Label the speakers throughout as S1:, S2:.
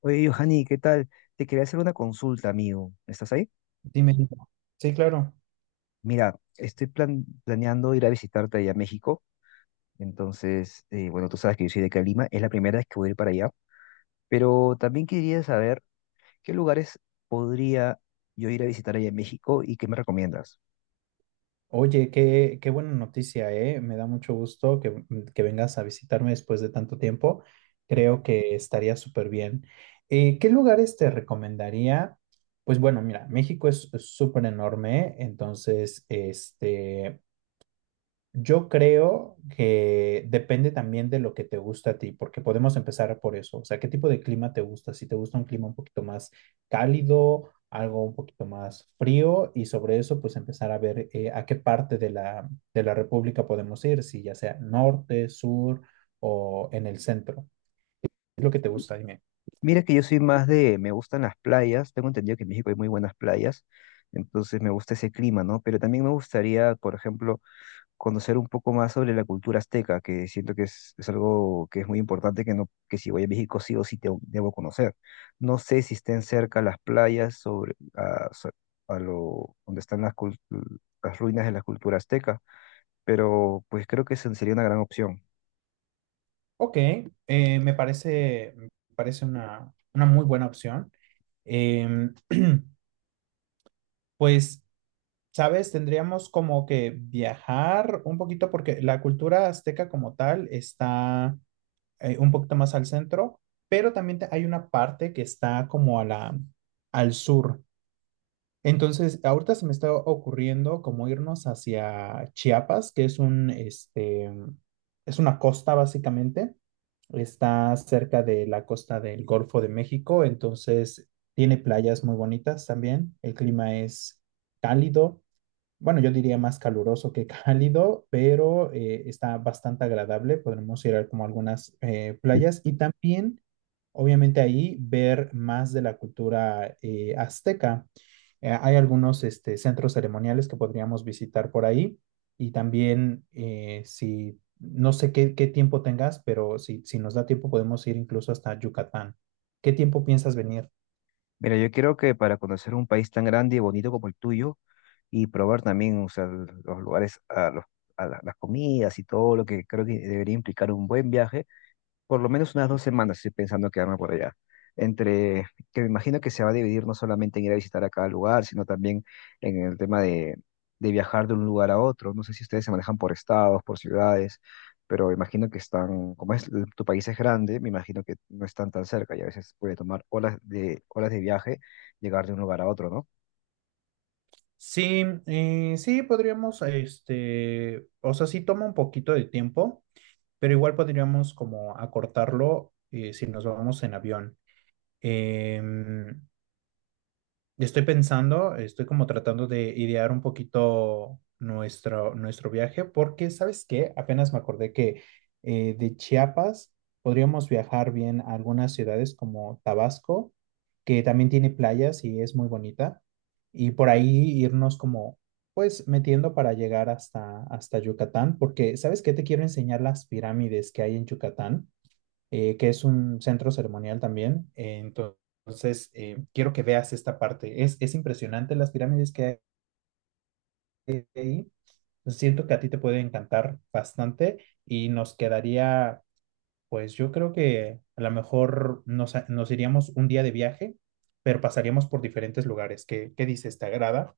S1: Oye, Johanny, ¿qué tal? Te quería hacer una consulta, amigo. ¿Estás ahí?
S2: Dime, dime. Sí, claro.
S1: Mira, estoy planeando ir a visitarte allá a México. Entonces, bueno, tú sabes que yo soy de Calima, es la primera vez que voy a ir para allá. Pero también quería saber qué lugares podría yo ir a visitar allá en México y qué me recomiendas.
S2: Oye, qué buena noticia, ¿eh? Me da mucho gusto que vengas a visitarme después de tanto tiempo. Creo que estaría súper bien. ¿Qué lugares te recomendaría? Pues bueno, mira, México es súper enorme, entonces, yo creo que depende también de lo que te gusta a ti, porque podemos empezar por eso. O sea, ¿qué tipo de clima te gusta? Si te gusta un clima un poquito más cálido, algo un poquito más frío, y sobre eso, pues empezar a ver a qué parte de la República podemos ir, si ya sea norte, sur o en el centro. ¿Qué es lo que te gusta? Dime.
S1: Mira que yo soy más me gustan las playas. Tengo entendido que en México hay muy buenas playas. Entonces me gusta ese clima, ¿no? Pero también me gustaría, por ejemplo, conocer un poco más sobre la cultura azteca, que siento que es algo que es muy importante, que, no, que si voy a México sí o sí debo conocer. No sé si estén cerca las playas sobre, a, so- a lo, donde están las ruinas de la cultura azteca, pero pues creo que esa sería una gran opción.
S2: Ok, me parece una muy buena opción. Em, pues. ¿Sabes? Tendríamos como que viajar un poquito porque la cultura azteca como tal está un poquito más al centro, pero también hay una parte que está como al sur. Entonces, ahorita se me está ocurriendo como irnos hacia Chiapas, que es es una costa básicamente. Está cerca de la costa del Golfo de México, entonces tiene playas muy bonitas también. El clima es cálido, bueno, yo diría más caluroso que cálido, pero está bastante agradable. Podremos ir a como algunas playas y también, obviamente, ahí ver más de la cultura azteca. Hay algunos centros ceremoniales que podríamos visitar por ahí y también no sé qué tiempo tengas, pero si nos da tiempo podemos ir incluso hasta Yucatán. ¿Qué tiempo piensas venir?
S1: Mira, yo creo que para conocer un país tan grande y bonito como el tuyo y probar también, o sea, los lugares, a los, a la- las comidas y todo lo que creo que debería implicar un buen viaje, por lo menos unas 2 semanas estoy pensando quedarme por allá. Entre, que me imagino que se va a dividir no solamente en ir a visitar a cada lugar, sino también en el tema de viajar de un lugar a otro. No sé si ustedes se manejan por estados, por ciudades, pero imagino que están, como es, tu país es grande, me imagino que no están tan cerca y a veces puede tomar horas de viaje llegar de un lugar a otro, ¿no?
S2: Sí, sí, podríamos, o sea, sí toma un poquito de tiempo, pero igual podríamos como acortarlo si nos vamos en avión. Em, yo estoy pensando, estoy como tratando de idear un poquito nuestro viaje, porque, ¿sabes qué? Apenas me acordé que de Chiapas podríamos viajar bien a algunas ciudades como Tabasco, que también tiene playas y es muy bonita, y por ahí irnos como, pues, metiendo para llegar hasta Yucatán, porque, ¿sabes qué? Te quiero enseñar las pirámides que hay en Yucatán, que es un centro ceremonial también. Entonces, quiero que veas esta parte. Es impresionante las pirámides que hay ahí. Siento que a ti te puede encantar bastante y nos quedaría, pues yo creo que a lo mejor nos iríamos un día de viaje, pero pasaríamos por diferentes lugares. ¿Qué dices? ¿Te agrada?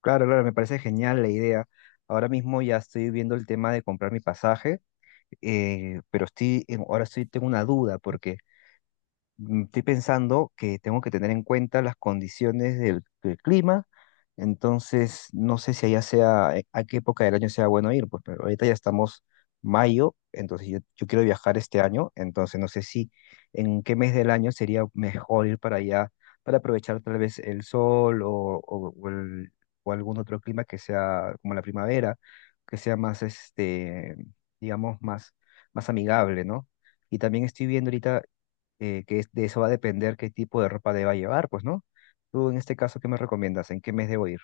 S1: Claro, claro, me parece genial la idea. Ahora mismo ya estoy viendo el tema de comprar mi pasaje, pero ahora estoy, tengo una duda porque estoy pensando que tengo que tener en cuenta las condiciones del clima, entonces no sé si allá sea, a qué época del año sea bueno ir, pues, pero ahorita ya estamos mayo, entonces yo quiero viajar este año, entonces no sé si en qué mes del año sería mejor ir para allá para aprovechar tal vez el sol o- o el- o algún otro clima que sea como la primavera, que sea más, este, digamos, más, más amigable, ¿no? Y también estoy viendo ahorita de eso va a depender qué tipo de ropa deba llevar, pues, ¿no? Tú en este caso, ¿qué me recomiendas? ¿En qué mes debo ir?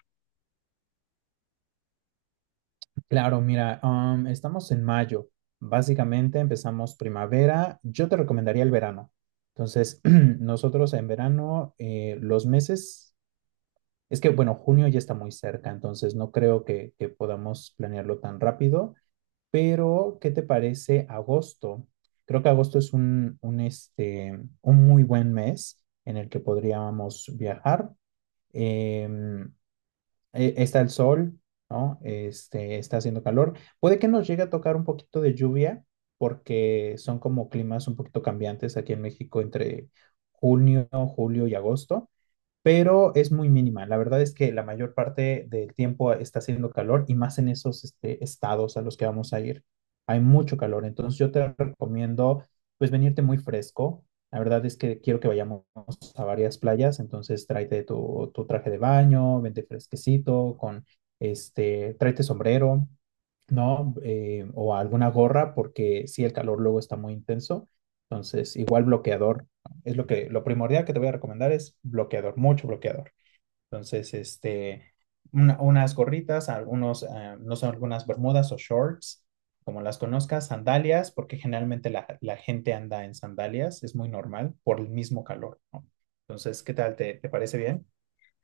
S2: Claro, mira, estamos en mayo. Básicamente empezamos primavera. Yo te recomendaría el verano. Entonces, nosotros en verano, los meses, es que, bueno, junio ya está muy cerca, entonces no creo que podamos planearlo tan rápido, pero ¿qué te parece agosto? Creo que agosto es un muy buen mes en el que podríamos viajar. Em, Está el sol, ¿no? Está haciendo calor. Puede que nos llegue a tocar un poquito de lluvia porque son como climas un poquito cambiantes aquí en México entre junio, julio y agosto, pero es muy mínima. La verdad es que la mayor parte del tiempo está haciendo calor y más en esos estados a los que vamos a ir. Hay mucho calor, entonces yo te recomiendo pues venirte muy fresco. La verdad es que quiero que vayamos a varias playas, entonces tráete tu traje de baño, vente fresquecito, con tráete sombrero, ¿no? O alguna gorra, porque sí, el calor luego está muy intenso. Entonces, igual bloqueador es lo primordial que te voy a recomendar, es bloqueador, mucho bloqueador. Entonces, unas gorritas, algunos, no sé, algunas bermudas o shorts, como las conozcas, sandalias, porque generalmente la gente anda en sandalias, es muy normal por el mismo calor, ¿no? Entonces, ¿qué tal? ¿Te parece bien?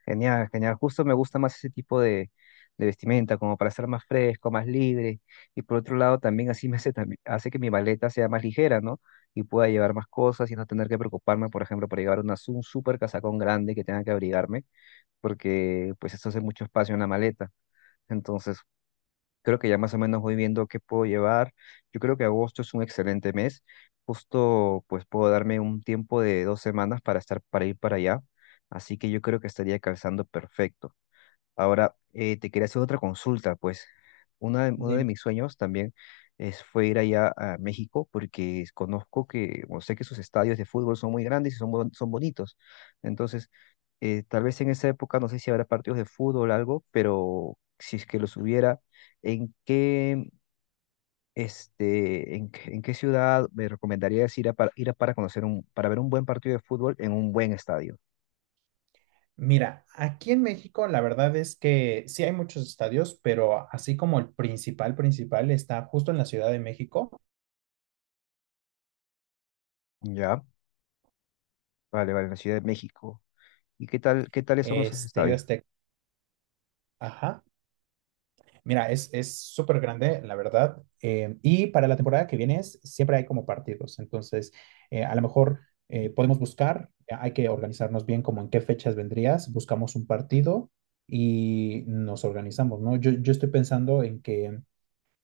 S1: Genial, genial. Justo me gusta más ese tipo de vestimenta, como para ser más fresco, más libre. Y por otro lado, también así hace que mi maleta sea más ligera, ¿no? Y pueda llevar más cosas y no tener que preocuparme, por ejemplo, por llevar un súper casacón grande que tenga que abrigarme, porque pues eso hace mucho espacio en la maleta. Entonces, creo que ya más o menos voy viendo qué puedo llevar. Yo creo que agosto es un excelente mes. Justo pues puedo darme un tiempo de 2 semanas para estar, para ir para allá. Así que yo creo que estaría calzando perfecto. Ahora, te quería hacer otra consulta, pues uno de
S2: Dime.
S1: mis sueños también fue ir allá a México porque conozco que, o sé que sus estadios de fútbol son muy grandes y son, son bonitos. Entonces, tal vez en esa época, no sé si habrá partidos de fútbol o algo, pero si es que los hubiera, ¿en qué, este, en qué ciudad me recomendarías ir a para conocer para ver un buen partido de fútbol en un buen estadio?
S2: Mira, aquí en México la verdad es que sí hay muchos estadios, pero así como el principal, principal está justo en la Ciudad de México,
S1: Ya, vale, vale, en la Ciudad de México. ¿Y qué tales son esos
S2: Estadio
S1: estadios?
S2: Azteca. Ajá. Mira, es súper grande, la verdad. Y para la temporada que viene siempre hay como partidos. Entonces, a lo mejor podemos buscar, hay que organizarnos bien como en qué fechas vendrías, buscamos un partido y nos organizamos, ¿no? Yo estoy pensando en que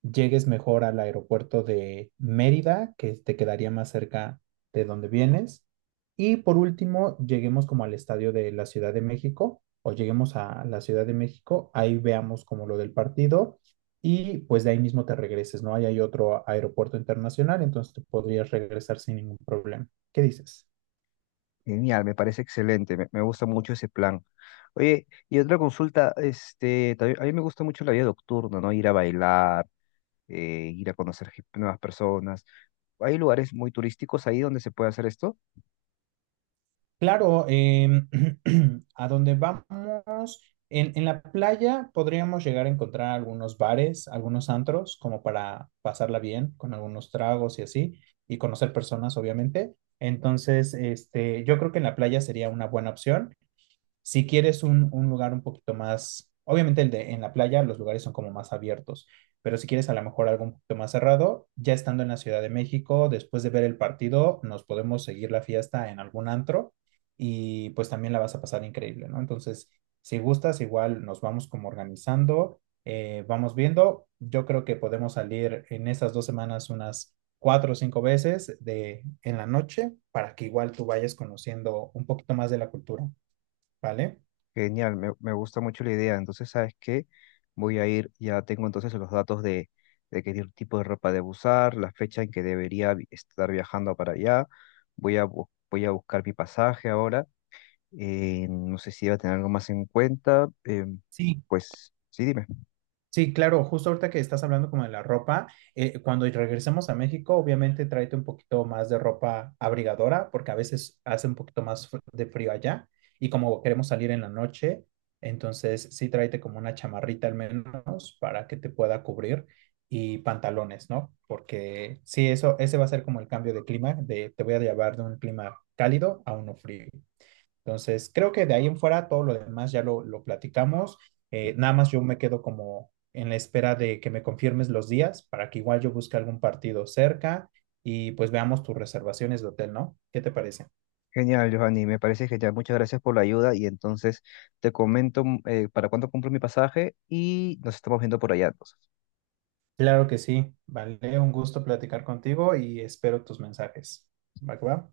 S2: llegues mejor al aeropuerto de Mérida, que te quedaría más cerca de donde vienes. Y por último, lleguemos como al estadio de la Ciudad de México, o lleguemos a la Ciudad de México, ahí veamos como lo del partido y pues de ahí mismo te regreses, ¿no? Ahí hay otro aeropuerto internacional, entonces te podrías regresar sin ningún problema. ¿Qué dices?
S1: Genial, me parece excelente, me gusta mucho ese plan. Oye, y otra consulta, este, a mí me gusta mucho la vida nocturna, ¿no? Ir a bailar, ir a conocer nuevas personas. Hay lugares muy turísticos ahí donde se puede hacer esto.
S2: Claro, a donde vamos, en la playa podríamos llegar a encontrar algunos bares, algunos antros, como para pasarla bien, con algunos tragos y así, y conocer personas, obviamente. Entonces, yo creo que en la playa sería una buena opción. Si quieres un lugar un poquito más, obviamente el de en la playa, los lugares son como más abiertos, pero si quieres a lo mejor algo un poquito más cerrado, ya estando en la Ciudad de México, después de ver el partido, nos podemos seguir la fiesta en algún antro y pues también la vas a pasar increíble, ¿no? Entonces, si gustas, igual nos vamos como organizando, vamos viendo. Yo creo que podemos salir en esas 2 semanas unas cuatro o cinco veces en la noche para que igual tú vayas conociendo un poquito más de la cultura, ¿vale?
S1: Genial, me gusta mucho la idea. Entonces, ¿sabes qué? Voy a ir, ya tengo entonces los datos de qué tipo de ropa debo usar, la fecha en que debería estar viajando para allá. Voy a voy a buscar mi pasaje ahora. No sé si iba a tener algo más en cuenta.
S2: Sí,
S1: Pues sí, dime.
S2: sí, claro, justo ahorita que estás hablando como de la ropa, cuando regresemos a México, obviamente tráete un poquito más de ropa abrigadora, porque a veces hace un poquito más de frío allá, y como queremos salir en la noche, entonces sí tráete como una chamarrita al menos para que te pueda cubrir y pantalones, ¿no? Porque sí, ese va a ser como el cambio de clima, de te voy a llevar de un clima cálido a uno frío. Entonces, creo que de ahí en fuera todo lo demás ya lo platicamos. Nada más yo me quedo como en la espera de que me confirmes los días para que igual yo busque algún partido cerca y pues veamos tus reservaciones de hotel, ¿no? ¿Qué te parece?
S1: Genial, Giovanni, me parece genial. Muchas gracias por la ayuda y entonces te comento para cuándo compro mi pasaje y nos estamos viendo por allá entonces.
S2: Claro que sí, vale, un gusto platicar contigo y espero tus mensajes. ¿Va que va?